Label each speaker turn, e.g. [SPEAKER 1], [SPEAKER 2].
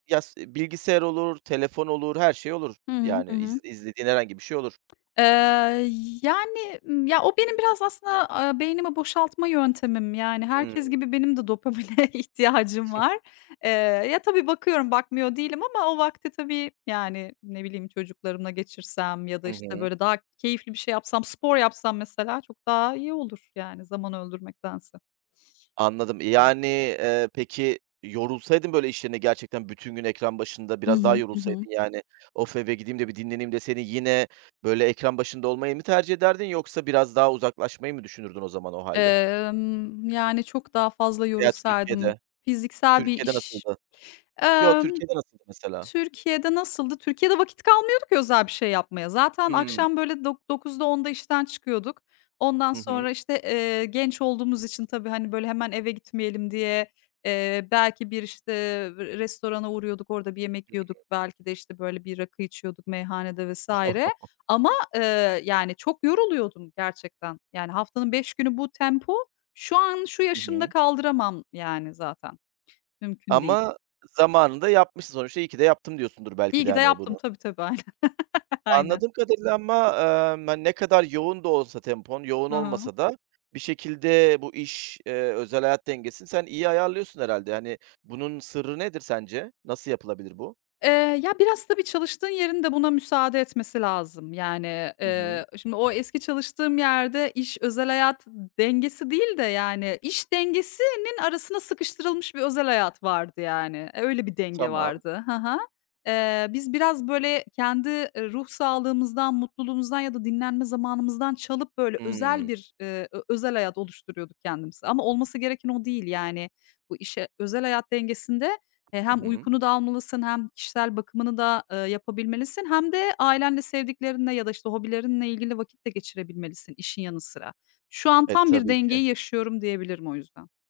[SPEAKER 1] Ya, s bilgisayar olur, telefon olur, her şey olur.
[SPEAKER 2] Hı hı, hı
[SPEAKER 1] Yani, iz
[SPEAKER 2] hı.
[SPEAKER 1] izlediğin herhangi bir şey olur.
[SPEAKER 2] Eee, yani, ımm, ya, o benim biraz aslında, aaa, beynimi boşaltma yöntemim. Yani, herkes
[SPEAKER 1] Hıı.
[SPEAKER 2] gibi benim de dopamine ihtiyacım var. Eee, ya, tabii, bakıyorum, bakmıyor değilim ama o vakti tabii, yani, ne bileyim, çocuklarımla geçirsem ya da,
[SPEAKER 1] Hı
[SPEAKER 2] işte,
[SPEAKER 1] hı.
[SPEAKER 2] böyle, daha keyifli bir şey yapsam, spor yapsam, mesela, çok daha iyi olur, yani, zaman öldürmektense.
[SPEAKER 1] Anladım. Yani, eee, peki, yorulsaydın, böyle, iş yerinde gerçekten bütün gün ekran başında,
[SPEAKER 2] Hı
[SPEAKER 1] biraz daha
[SPEAKER 2] hı, hı hı.
[SPEAKER 1] yorulsaydın, yani, "Of, eve gideyim de bir dinleneyim." deseydin yine, böyle, ekran başında olmayı mı tercih ederdin yoksa biraz daha uzaklaşmayı mı düşünürdün o zaman, o hâlde.
[SPEAKER 2] Emm, yani, çok daha fazla
[SPEAKER 1] Veya
[SPEAKER 2] yorulsaydım.
[SPEAKER 1] Türkiye'de,
[SPEAKER 2] Fiziksel bir
[SPEAKER 1] Türkiye'de
[SPEAKER 2] iş.
[SPEAKER 1] nasıldı? Yo,
[SPEAKER 2] Emm,
[SPEAKER 1] Türkiye'de nasıldı, mesela?
[SPEAKER 2] Türkiye'de nasıldı? Türkiye'de vakit kalmıyordu ki özel bir şey yapmaya. Zaten
[SPEAKER 1] Hıı.
[SPEAKER 2] akşam, böyle, dok dokuzda, 10’da işten çıkıyorduk. Ondan
[SPEAKER 1] Hı hı.
[SPEAKER 2] sonra, işte, eee, genç olduğumuz için tabii, hani, böyle, hemen eve gitmeyelim diye, eee, belki bir, işte, ev restorana uğruyorduk, orada bir yemek yiyorduk. Belki de, işte, böyle, bir rakı içiyorduk meyhanede vs. ama, eee, yani, çok yoruluyordum gerçekten. Yani, haftanın 5 günü bu tempo, şu an şu
[SPEAKER 1] Hı
[SPEAKER 2] yaşımda
[SPEAKER 1] hı.
[SPEAKER 2] kaldıramam, yani, zaten. Mümkün değil.
[SPEAKER 1] Ama zamanında yapmışsın sonuçta, "iyi ki de yaptım," diyorsundur
[SPEAKER 2] İyi
[SPEAKER 1] belki de,
[SPEAKER 2] ki de
[SPEAKER 1] hani,
[SPEAKER 2] yaptım.
[SPEAKER 1] bunu.
[SPEAKER 2] Tabii, tabii, aynen. Aynen.
[SPEAKER 1] Anladığım kadarıyla ama, emm, hani, ne kadar yoğun da olsa tempon, yoğun
[SPEAKER 2] Hı hı.
[SPEAKER 1] olmasa da bir şekilde bu iş, eee, özel hayat dengesini sen iyi ayarlıyorsun, herhâlde. Yani, bunun sırrı nedir sence? Nasıl yapılabilir bu?
[SPEAKER 2] Eee, ya, biraz tabii çalıştığın yerin de buna müsaade etmesi lazım. Yani,
[SPEAKER 1] Hı hı.
[SPEAKER 2] eee, şimdi o eski çalıştığım yerde iş özel hayat dengesi değil de, yani, iş dengesinin arasına sıkıştırılmış bir özel hayat vardı, yani. Öyle bir denge
[SPEAKER 1] Tamam.
[SPEAKER 2] vardı. Hı hı. Eee, biz biraz, böyle, kendi ruh sağlığımızdan, mutluluğumuzdan ya da dinlenme zamanımızdan çalıp, böyle, özel
[SPEAKER 1] Hıı.
[SPEAKER 2] bir, eee, ö özel hayat oluşturuyorduk kendimize. Ama olması gereken o değil, yani, bu işe Özel hayat dengesinde, e,
[SPEAKER 1] Hı
[SPEAKER 2] hem
[SPEAKER 1] hı.
[SPEAKER 2] uykunu da almalısın hem kişisel bakımını da, eee, yapabilmelisin hem de ailenle, sevdiklerinle ya da, işte, hobilerinle ilgili vakit de geçirebilmelisin işin yanı sıra. Şu an
[SPEAKER 1] E,
[SPEAKER 2] tam bir
[SPEAKER 1] tabii ki.
[SPEAKER 2] dengeyi yaşıyorum, diyebilirim o yüzden.